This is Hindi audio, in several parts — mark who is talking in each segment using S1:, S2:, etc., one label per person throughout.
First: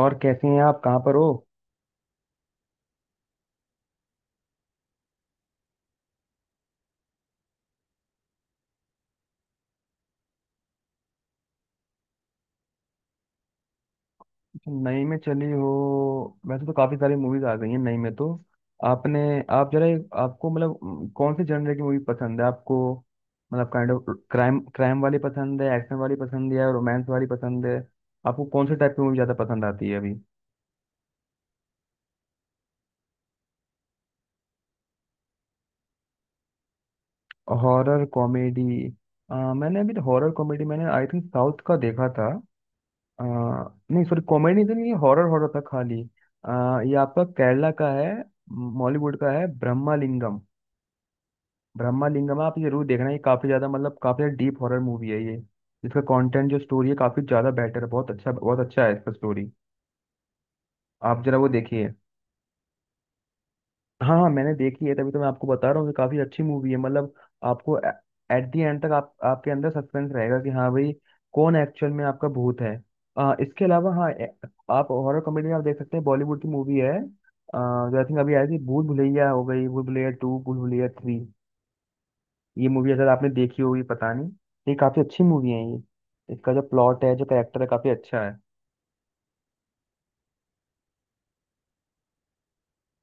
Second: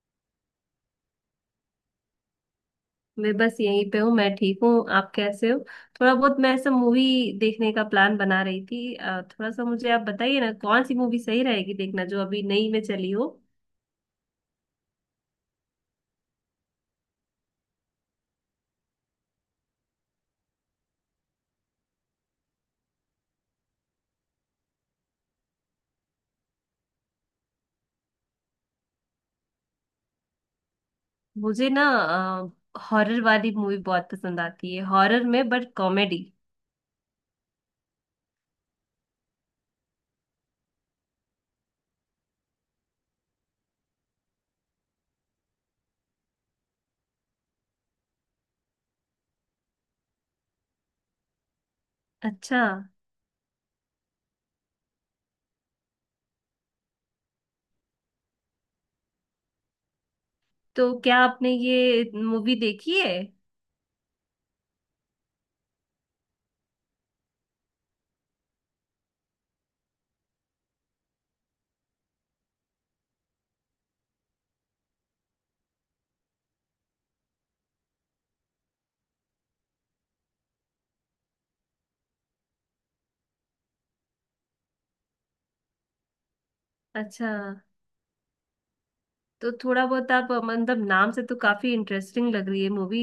S1: और कैसी हैं आप कहाँ पर हो।
S2: मैं बस यहीं पे हूँ। मैं ठीक हूँ, आप कैसे हो? थोड़ा बहुत मैं ऐसा मूवी देखने का प्लान बना रही थी। थोड़ा सा मुझे आप बताइए ना कौन सी मूवी सही रहेगी देखना, जो अभी नई में चली हो।
S1: अच्छा, नई में चली हो। वैसे तो काफी सारी मूवीज आ गई हैं नई में तो। आपने आप जरा आपको मतलब कौन से जनर की मूवी पसंद है आपको। मतलब काइंड ऑफ क्राइम क्राइम वाली पसंद है, एक्शन वाली पसंद है, रोमांस वाली पसंद है। आपको कौन से टाइप की मूवी ज्यादा पसंद आती है अभी।
S2: मुझे ना हॉरर वाली मूवी बहुत पसंद आती है, हॉरर में बट कॉमेडी।
S1: Horror comedy. मैंने अभी हॉरर कॉमेडी मैंने आई थिंक साउथ का देखा था। आ, नहीं सॉरी, कॉमेडी तो नहीं थी, ये हॉरर हॉरर था खाली। ये आपका केरला का है, बॉलीवुड का है ब्रह्मालिंगम। ब्रह्मालिंगम आप
S2: अच्छा,
S1: ये जरूर देखना, ये काफी ज्यादा मतलब काफी ज्यादा डीप हॉरर मूवी है ये। इसका कंटेंट जो स्टोरी है काफी ज्यादा बेटर है, बहुत अच्छा है इसका स्टोरी।
S2: तो क्या
S1: आप जरा वो
S2: आपने
S1: देखिए।
S2: ये मूवी देखी है?
S1: हाँ हाँ मैंने देखी है तभी तो मैं आपको बता रहा हूँ कि काफी अच्छी मूवी है मतलब। आपको एट द एंड तक आप आपके अंदर सस्पेंस रहेगा कि हाँ भाई कौन एक्चुअल में आपका भूत है। इसके अलावा हाँ आप हॉरर कॉमेडी में आप देख सकते हैं, बॉलीवुड की मूवी है, जो आई थिंक अभी आई थी, भूल भुलैया हो गई, भूल भुलैया 2, भूल भुलैया 3। ये मूवी अगर आपने देखी होगी पता नहीं। ये काफी अच्छी मूवी है ये। इसका जो प्लॉट है जो
S2: अच्छा।
S1: कैरेक्टर है काफी अच्छा है।
S2: तो थोड़ा बहुत आप मतलब, नाम से तो काफी इंटरेस्टिंग लग रही है मूवी।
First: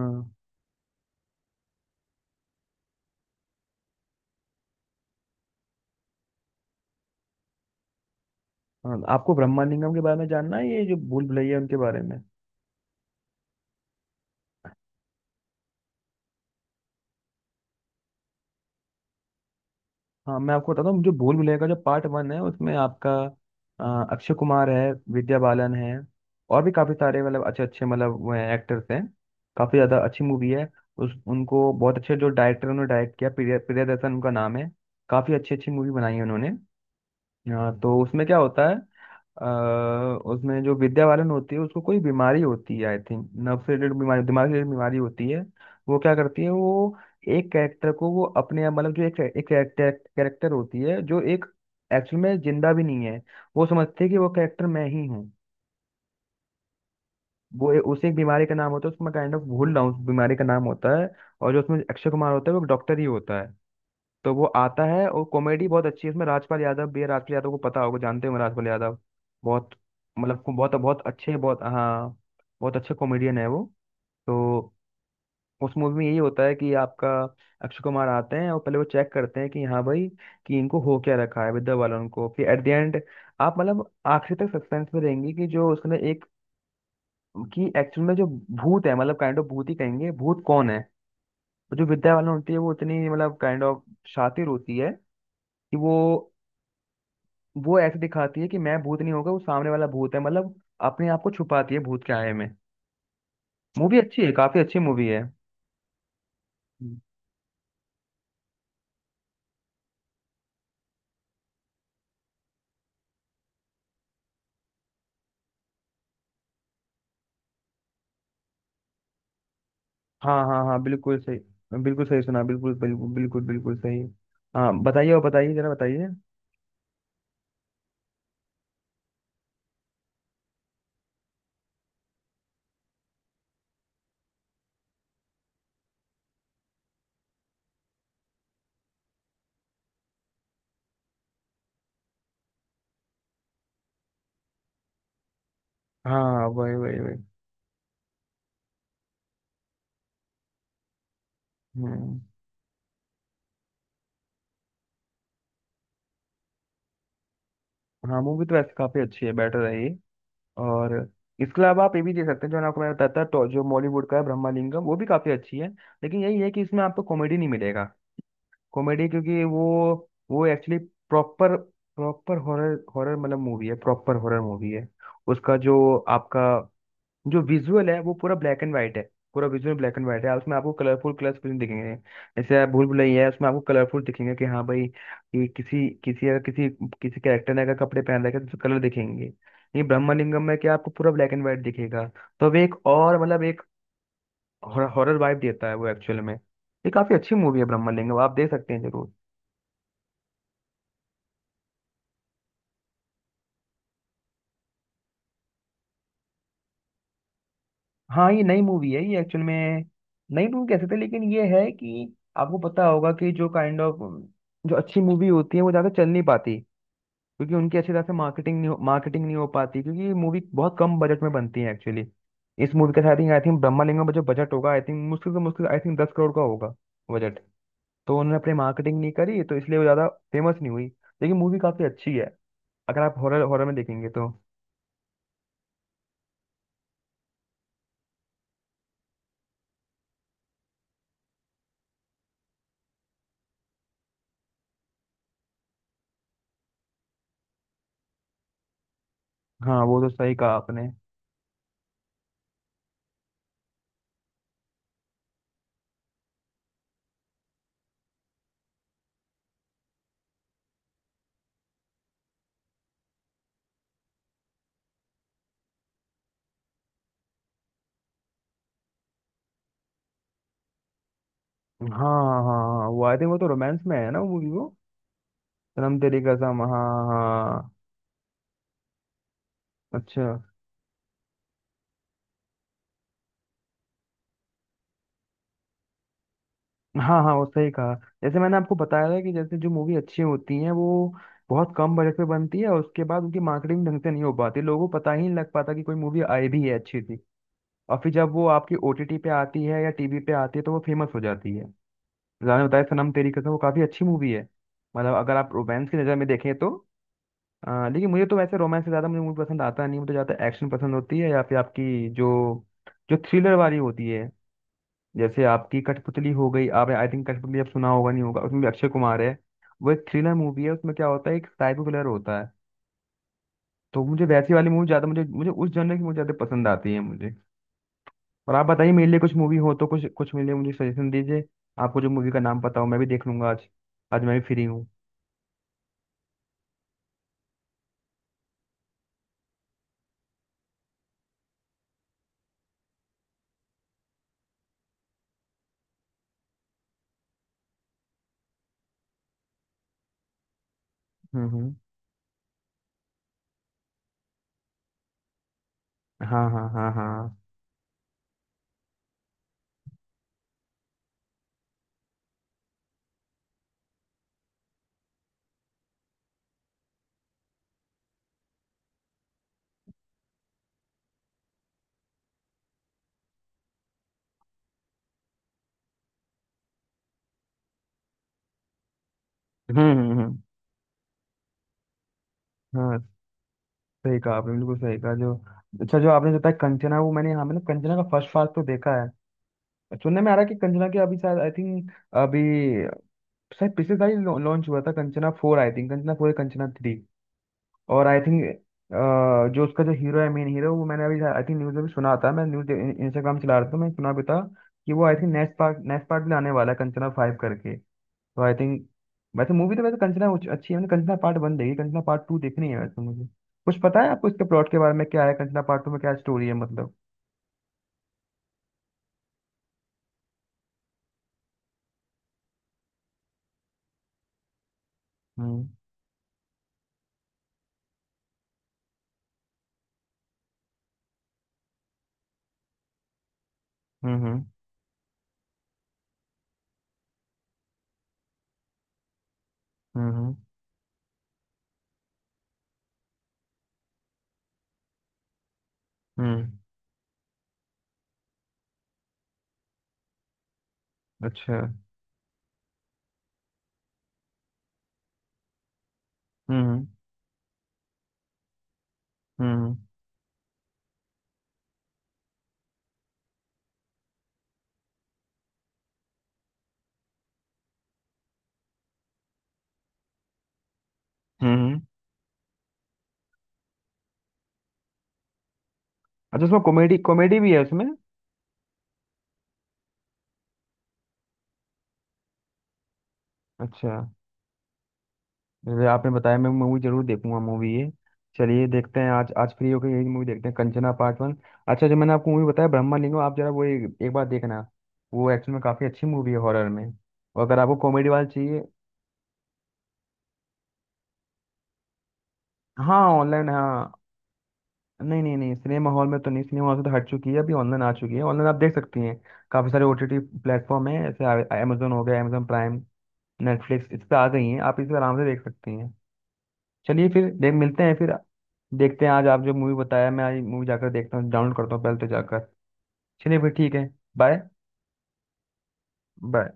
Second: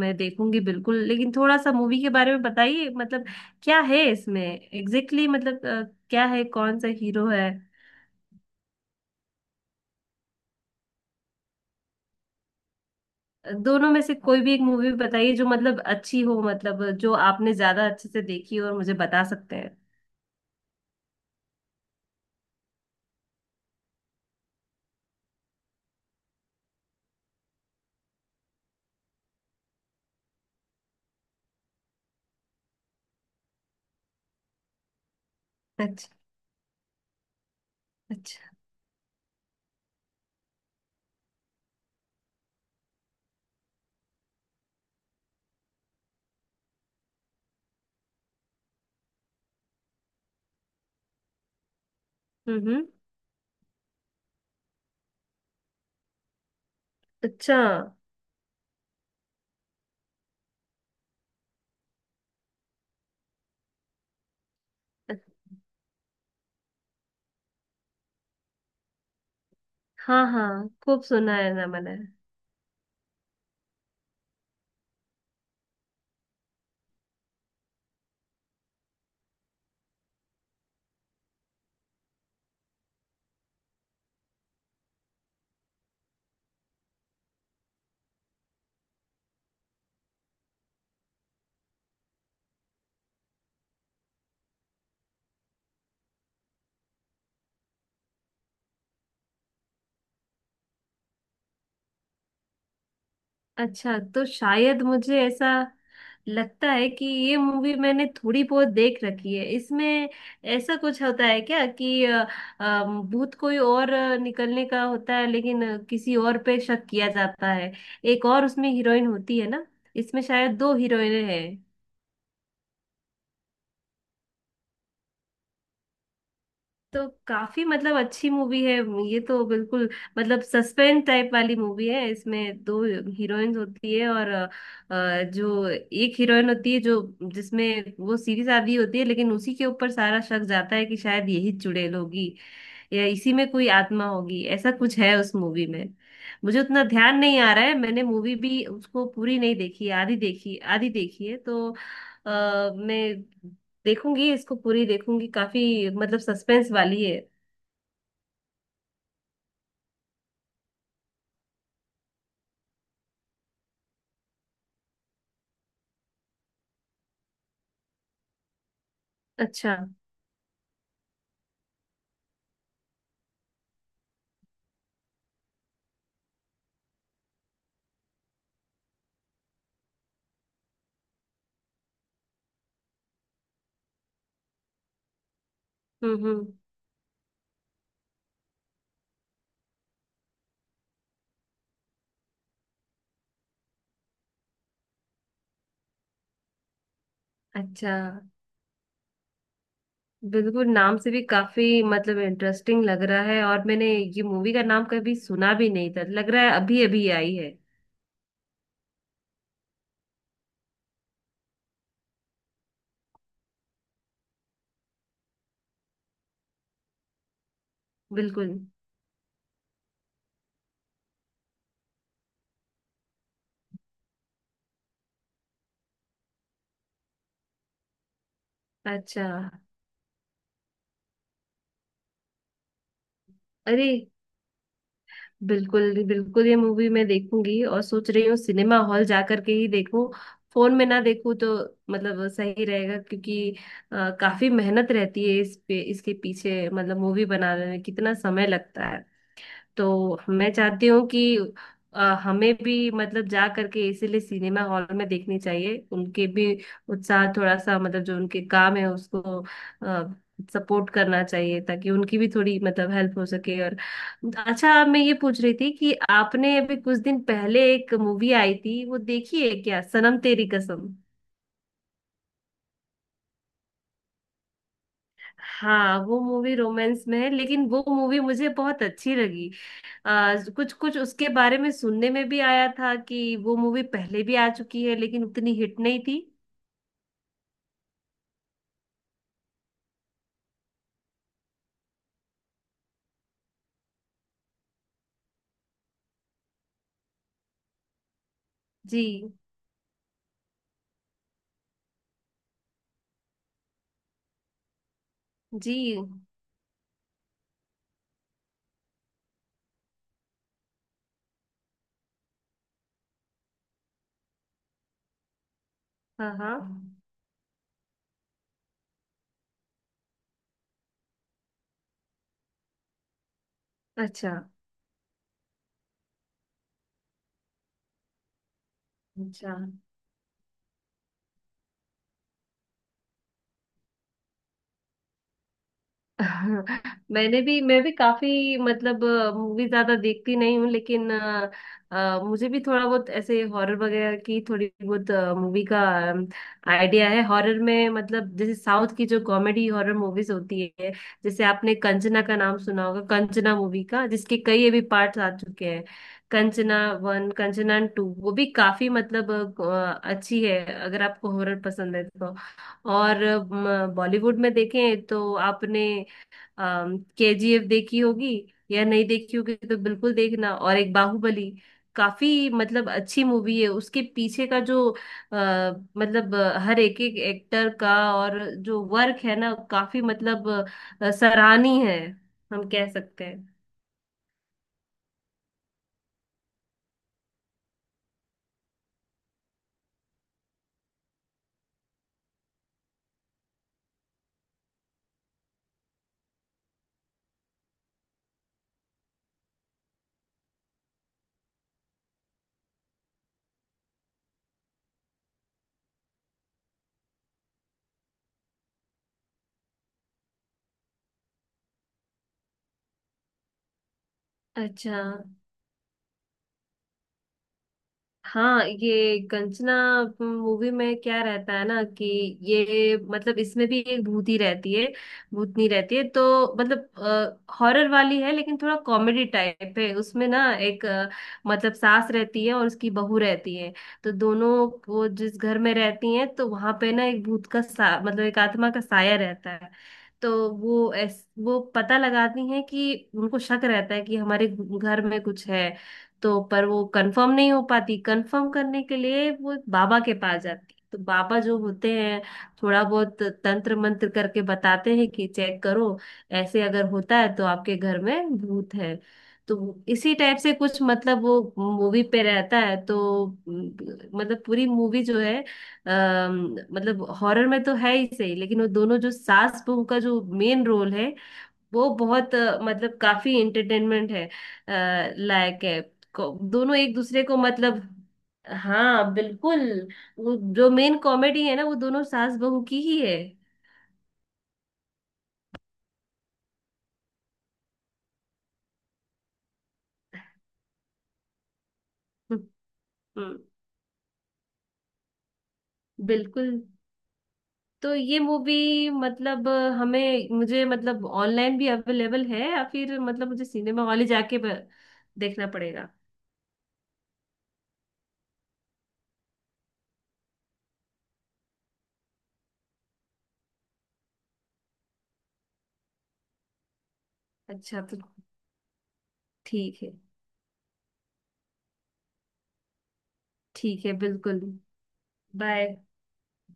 S2: मैं देखूंगी बिल्कुल, लेकिन थोड़ा सा मूवी के बारे में बताइए मतलब क्या है इसमें एग्जैक्टली मतलब क्या है, कौन सा हीरो है?
S1: हाँ, आपको ब्रह्मालिंगम के बारे में जानना है, ये जो भूल भुलैया है, उनके बारे में।
S2: दोनों में से कोई भी एक मूवी बताइए जो मतलब अच्छी हो, मतलब जो आपने ज्यादा अच्छे से देखी हो और मुझे बता सकते हैं।
S1: हाँ मैं आपको बताता हूँ, मुझे भूल भुलैया का जो पार्ट 1 है उसमें आपका अक्षय कुमार है, विद्या बालन है, और भी काफी सारे मतलब अच्छे अच्छे मतलब वो हैं एक्टर्स हैं। काफी ज्यादा अच्छी मूवी है। उस उनको बहुत अच्छे जो डायरेक्टर उन्होंने डायरेक्ट किया, प्रियदर्शन उनका नाम है। काफी अच्छी अच्छी मूवी
S2: अच्छा।
S1: बनाई है उन्होंने। हाँ तो उसमें क्या
S2: अच्छा।
S1: होता है उसमें जो विद्यावालन होती है उसको कोई बीमारी होती है आई थिंक, नर्व से रिलेटेड बीमारी, दिमाग से रिलेटेड बीमारी होती है। वो क्या करती है वो एक कैरेक्टर को वो अपने मतलब जो एक एक कैरेक्टर होती है जो एक एक्चुअल में
S2: हम्म,
S1: जिंदा
S2: हम्म।
S1: भी नहीं है। वो समझती है कि वो कैरेक्टर मैं ही हूँ।
S2: अच्छा।
S1: वो उसे एक बीमारी का नाम होता है उसमें काइंड ऑफ भूल रहा हूँ उस बीमारी का नाम होता है। और जो उसमें अक्षय कुमार होता है वो डॉक्टर ही होता है। तो वो आता है,
S2: अ-
S1: और कॉमेडी बहुत अच्छी है इसमें, राजपाल यादव भी है। राजपाल यादव को पता होगा, जानते होंगे राजपाल यादव। बहुत
S2: हाँ
S1: मतलब
S2: हाँ,
S1: बहुत बहुत
S2: खूब
S1: अच्छे
S2: सुना है
S1: बहुत
S2: ना मैंने।
S1: हाँ, बहुत अच्छे कॉमेडियन है वो। तो उस मूवी में यही होता है कि आपका अक्षय कुमार आते हैं और पहले वो चेक करते हैं कि हाँ भाई कि इनको हो क्या रखा है विद्या बालन को। फिर एट द एंड आप मतलब आखिरी तक सस्पेंस में रहेंगे कि जो उसने एक, कि एक्चुअल में जो भूत है मतलब काइंड ऑफ भूत ही कहेंगे भूत कौन है। तो जो विद्या बालन होती है वो इतनी मतलब काइंड ऑफ शातिर होती है कि वो ऐसे दिखाती है कि मैं भूत नहीं होगा, वो सामने वाला भूत है, मतलब अपने आप को छुपाती है भूत के आए में। मूवी
S2: अच्छा,
S1: अच्छी
S2: तो
S1: है, काफी अच्छी
S2: शायद
S1: मूवी
S2: मुझे
S1: है।
S2: ऐसा लगता है
S1: हम्म।
S2: कि ये मूवी मैंने थोड़ी बहुत देख रखी है। इसमें ऐसा कुछ होता है क्या कि अ, भूत कोई और निकलने का होता है लेकिन किसी और पे शक किया जाता है। एक और उसमें हीरोइन होती है ना, इसमें
S1: हाँ
S2: शायद
S1: हाँ
S2: दो
S1: हाँ, बिल्कुल
S2: हीरोइनें
S1: सही।
S2: हैं।
S1: बिल्कुल सही सुना, बिल्कुल बिल्कुल बिल्कुल बिल्कुल सही। हाँ बताइए, और बताइए, जरा बताइए।
S2: तो काफी मतलब अच्छी मूवी है ये, तो बिल्कुल मतलब सस्पेंस टाइप वाली मूवी है। इसमें दो हीरोइंस होती है और जो एक हीरोइन होती है, जो जिसमें वो सीधी सादी होती है लेकिन उसी के ऊपर सारा शक जाता है कि शायद यही चुड़ैल होगी या इसी में कोई आत्मा होगी, ऐसा कुछ है उस मूवी में।
S1: हाँ
S2: मुझे
S1: वही
S2: उतना
S1: वही
S2: ध्यान
S1: वही।
S2: नहीं आ रहा है, मैंने मूवी भी उसको पूरी नहीं देखी, आधी देखी आधी देखी है तो
S1: हम्म।
S2: मैं देखूंगी इसको, पूरी देखूंगी, काफी मतलब सस्पेंस वाली है।
S1: हाँ मूवी तो वैसे काफी अच्छी है बेटर है ये। और इसके अलावा आप ये भी दे सकते हैं जो आपको मैं बताता था, तो जो बॉलीवुड का है ब्रह्मालिंगम वो भी काफी अच्छी है, लेकिन यही है कि इसमें आपको कॉमेडी नहीं मिलेगा। कॉमेडी क्योंकि
S2: अच्छा।
S1: वो actually proper proper horror horror मतलब मूवी है, प्रॉपर हॉरर मूवी है। उसका जो आपका जो विजुअल है वो पूरा ब्लैक एंड वाइट है, पूरा विजुअल ब्लैक एंड वाइट है। उसमें आपको कलरफुल कलर्स कुछ नहीं दिखेंगे। जैसे आप भूल भुलैया है उसमें आपको कलरफुल दिखेंगे कि हाँ भाई, ये किसी
S2: हम्म,
S1: किसी अगर
S2: हम्म।
S1: किसी किसी कैरेक्टर ने अगर कपड़े पहन रखे हैं, तो कलर दिखेंगे। ये ब्रह्मलिंगम में क्या आपको पूरा ब्लैक एंड वाइट दिखेगा। तो अब एक और मतलब एक हॉरर वाइब देता है वो एक्चुअल में, ये काफी अच्छी मूवी है
S2: अच्छा।
S1: ब्रह्मलिंगम, आप देख सकते हैं जरूर।
S2: बिल्कुल, नाम से भी काफी मतलब इंटरेस्टिंग लग रहा है और मैंने ये मूवी का नाम कभी सुना भी नहीं था, लग रहा है अभी अभी आई है।
S1: हाँ ये नई मूवी है ये एक्चुअल में, नई मूवी कह सकते हैं, लेकिन ये है कि आपको पता होगा कि जो काइंड ऑफ जो अच्छी मूवी होती है वो ज़्यादा चल नहीं पाती, क्योंकि उनकी अच्छी तरह से
S2: बिल्कुल।
S1: मार्केटिंग नहीं हो पाती, क्योंकि ये मूवी बहुत कम बजट में बनती है एक्चुअली। इस मूवी का आई थिंक ब्रह्मालिंगम का जो बजट होगा आई थिंक मुश्किल से मुश्किल आई थिंक 10 करोड़ का होगा बजट। तो उन्होंने अपनी मार्केटिंग नहीं
S2: अच्छा।
S1: करी तो इसलिए वो ज़्यादा फेमस नहीं हुई। लेकिन मूवी काफ़ी अच्छी है अगर आप हॉरर हॉरर में
S2: अरे,
S1: देखेंगे तो।
S2: बिल्कुल बिल्कुल ये मूवी मैं देखूंगी और सोच रही हूँ सिनेमा हॉल जा करके ही देखूं, फोन में ना देखूं। तो मतलब सही रहेगा, क्योंकि काफी मेहनत रहती है इस पे, इसके पीछे मतलब मूवी बनाने में कितना समय लगता है।
S1: हाँ वो तो
S2: तो
S1: सही कहा
S2: मैं चाहती
S1: आपने।
S2: हूँ कि हमें भी मतलब जा करके इसीलिए सिनेमा हॉल में देखनी चाहिए, उनके भी उत्साह थोड़ा सा मतलब जो उनके काम है उसको सपोर्ट करना चाहिए, ताकि उनकी भी थोड़ी मतलब हेल्प हो सके। और अच्छा, मैं ये पूछ रही थी कि आपने अभी कुछ दिन पहले एक मूवी आई थी वो देखी है क्या, सनम तेरी कसम?
S1: हाँ हाँ हाँ हाँ, वो आई थिंक वो तो रोमांस में है ना वो मूवी, वो सनम
S2: हाँ, वो
S1: तेरी
S2: मूवी
S1: कसम, हाँ
S2: रोमांस में है लेकिन
S1: हाँ,
S2: वो मूवी मुझे बहुत अच्छी लगी।
S1: अच्छा।
S2: कुछ कुछ उसके बारे में सुनने में भी आया था कि वो मूवी पहले भी आ चुकी है लेकिन उतनी हिट नहीं थी।
S1: हाँ हाँ वो सही कहा, जैसे मैंने आपको बताया था कि जैसे जो मूवी अच्छी होती हैं वो बहुत कम बजट पे बनती है और उसके बाद उनकी मार्केटिंग ढंग से नहीं हो पाती, लोगों को पता ही नहीं लग पाता कि कोई मूवी आई भी है अच्छी थी। और फिर जब वो आपकी ओटीटी पे
S2: जी।
S1: आती है या टीवी पे आती है तो वो फेमस हो जाती है। मैंने बताया सनम तेरी कसम वो काफी अच्छी मूवी है, मतलब अगर आप
S2: जी।
S1: रोमांस की नज़र में देखें तो। लेकिन मुझे तो वैसे रोमांस से ज़्यादा मुझे मूवी पसंद आता नहीं, मुझे ज़्यादा एक्शन पसंद होती है या फिर आपकी जो जो थ्रिलर वाली होती है, जैसे आपकी कठपुतली
S2: हाँ
S1: हो
S2: हाँ।
S1: गई। आप आई थिंक कठपुतली आप सुना होगा नहीं होगा, उसमें भी अक्षय कुमार है। वो एक थ्रिलर मूवी है, उसमें क्या होता है एक साइको किलर होता है। तो मुझे
S2: अच्छा।
S1: वैसी वाली मूवी ज़्यादा मुझे मुझे उस जनर की मुझे ज़्यादा पसंद आती है मुझे। और आप बताइए मेरे लिए कुछ
S2: अच्छा।
S1: मूवी हो तो कुछ कुछ मेरे लिए मुझे सजेशन दीजिए। आपको जो मूवी का नाम पता हो मैं भी देख लूंगा आज, आज मैं भी फ्री हूँ।
S2: मैंने भी मैं भी काफी मतलब मूवी ज्यादा देखती नहीं हूँ, लेकिन मुझे भी थोड़ा बहुत ऐसे हॉरर वगैरह की थोड़ी बहुत मूवी का आइडिया है। हॉरर में मतलब जैसे साउथ की जो कॉमेडी हॉरर मूवीज होती है, जैसे
S1: हम्म।
S2: आपने कंचना का नाम सुना होगा, कंचना मूवी का जिसके कई अभी पार्ट्स आ चुके हैं।
S1: हाँ हाँ
S2: कंचना
S1: हाँ
S2: वन
S1: हाँ।
S2: कंचना टू, वो भी काफी मतलब अच्छी है, अगर आपको हॉरर पसंद है तो। और बॉलीवुड में देखें तो आपने केजीएफ देखी होगी या नहीं देखी होगी तो बिल्कुल देखना, और एक बाहुबली। काफी मतलब अच्छी मूवी है, उसके पीछे का जो मतलब हर एक एक एक्टर का और जो वर्क है ना
S1: हम्म
S2: काफी
S1: हम्म, हम्म।
S2: मतलब सराहनीय है हम कह
S1: हाँ
S2: सकते हैं।
S1: सही कहा आपने, बिल्कुल सही कहा जो। अच्छा जो आपने बताया कंचना, वो मैंने, हाँ मैंने कंचना का फर्स्ट पार्ट तो देखा है। सुनने में आ रहा है कि कंचना के अभी शायद आई थिंक अभी शायद पिछले साल लॉन्च हुआ था कंचना 4, आई थिंक कंचना 4, कंचना 3। और आई थिंक जो उसका जो हीरो है मेन हीरो वो मैंने अभी आई थिंक न्यूज़ में भी सुना था, मैं न्यूज इंस्टाग्राम चला रहा था मैं सुना भी था कि वो आई थिंक नेक्स्ट पार्ट में आने वाला है कंचना 5 करके। तो आई थिंक वैसे मूवी तो वैसे कंचना अच्छी है। मैंने कंचना पार्ट 1 देखी, कंचना पार्ट 2 देखनी है वैसे मुझे। कुछ पता है आपको इसके प्लॉट के
S2: अच्छा।
S1: बारे में क्या है कंचना पार्ट 2 में क्या स्टोरी है मतलब।
S2: हाँ, ये कंचना मूवी में क्या रहता है ना कि ये मतलब इसमें भी एक भूत ही रहती है, भूतनी
S1: हम्म
S2: रहती है। तो मतलब हॉरर वाली है लेकिन थोड़ा कॉमेडी टाइप है उसमें ना। एक मतलब सास रहती है और उसकी बहू रहती है, तो
S1: हम्म
S2: दोनों वो जिस घर में रहती हैं तो वहां पे ना एक भूत का सा मतलब एक आत्मा का साया रहता है।
S1: हम्म हम्म
S2: तो वो वो पता लगाती हैं कि उनको शक रहता है कि हमारे घर में कुछ है। तो
S1: हम्म,
S2: पर वो कंफर्म नहीं हो पाती, कंफर्म करने के लिए वो बाबा के पास जाती तो बाबा
S1: अच्छा।
S2: जो होते हैं थोड़ा बहुत तंत्र मंत्र करके बताते हैं कि चेक करो,
S1: हम्म
S2: ऐसे
S1: हम्म
S2: अगर होता है तो आपके घर में भूत है। तो
S1: हम्म
S2: इसी टाइप से कुछ मतलब वो मूवी पे रहता है। तो मतलब पूरी मूवी जो है मतलब हॉरर में तो है ही सही, लेकिन वो दोनों जो सास बहू का जो मेन रोल है
S1: हम्म, हम्म,
S2: वो बहुत मतलब काफी इंटरटेनमेंट है लायक है।
S1: अच्छा उसमें
S2: दोनों एक
S1: कॉमेडी
S2: दूसरे को
S1: कॉमेडी भी है
S2: मतलब।
S1: उसमें।
S2: हाँ बिल्कुल, वो जो मेन कॉमेडी है ना वो दोनों सास बहू की ही है।
S1: अच्छा जैसे आपने बताया मैं मूवी जरूर देखूंगा, मूवी ये। चलिए देखते हैं आज, आज फ्री होकर यही मूवी देखते हैं, कंचना पार्ट 1। अच्छा जो मैंने आपको मूवी
S2: हम्म,
S1: बताया ब्रह्मालिंगम, आप
S2: हम्म।
S1: जरा वो एक बार देखना। वो एक्चुअल में काफ़ी अच्छी मूवी है
S2: बिल्कुल।
S1: हॉरर में। और अगर आपको
S2: तो
S1: कॉमेडी
S2: ये
S1: वाला चाहिए।
S2: मूवी मतलब हमें मुझे मतलब ऑनलाइन भी अवेलेबल है या
S1: हाँ
S2: फिर मतलब मुझे
S1: ऑनलाइन
S2: सिनेमा
S1: हाँ।
S2: हॉल ही जाके
S1: नहीं नहीं
S2: देखना
S1: नहीं,
S2: पड़ेगा?
S1: सिनेमा हॉल में तो नहीं, सिनेमा हॉल से तो हट चुकी है, अभी ऑनलाइन आ चुकी है, ऑनलाइन आप देख सकती हैं। काफ़ी सारे ओटीटी प्लेटफॉर्म हैं जैसे अमेजोन हो गया, अमेजोन प्राइम, नेटफ्लिक्स, इस पे आ गई हैं, आप इस पे आराम से देख सकती हैं। चलिए फिर देख
S2: अच्छा।
S1: मिलते हैं
S2: तो
S1: फिर। देखते हैं आज, आप जो मूवी
S2: ठीक है।
S1: बताया मैं आज मूवी जाकर देखता हूँ, डाउनलोड करता हूँ पहले तो जाकर। चलिए फिर ठीक
S2: ठीक
S1: है।
S2: है बिल्कुल।
S1: बाय।
S2: बाय।
S1: बाय।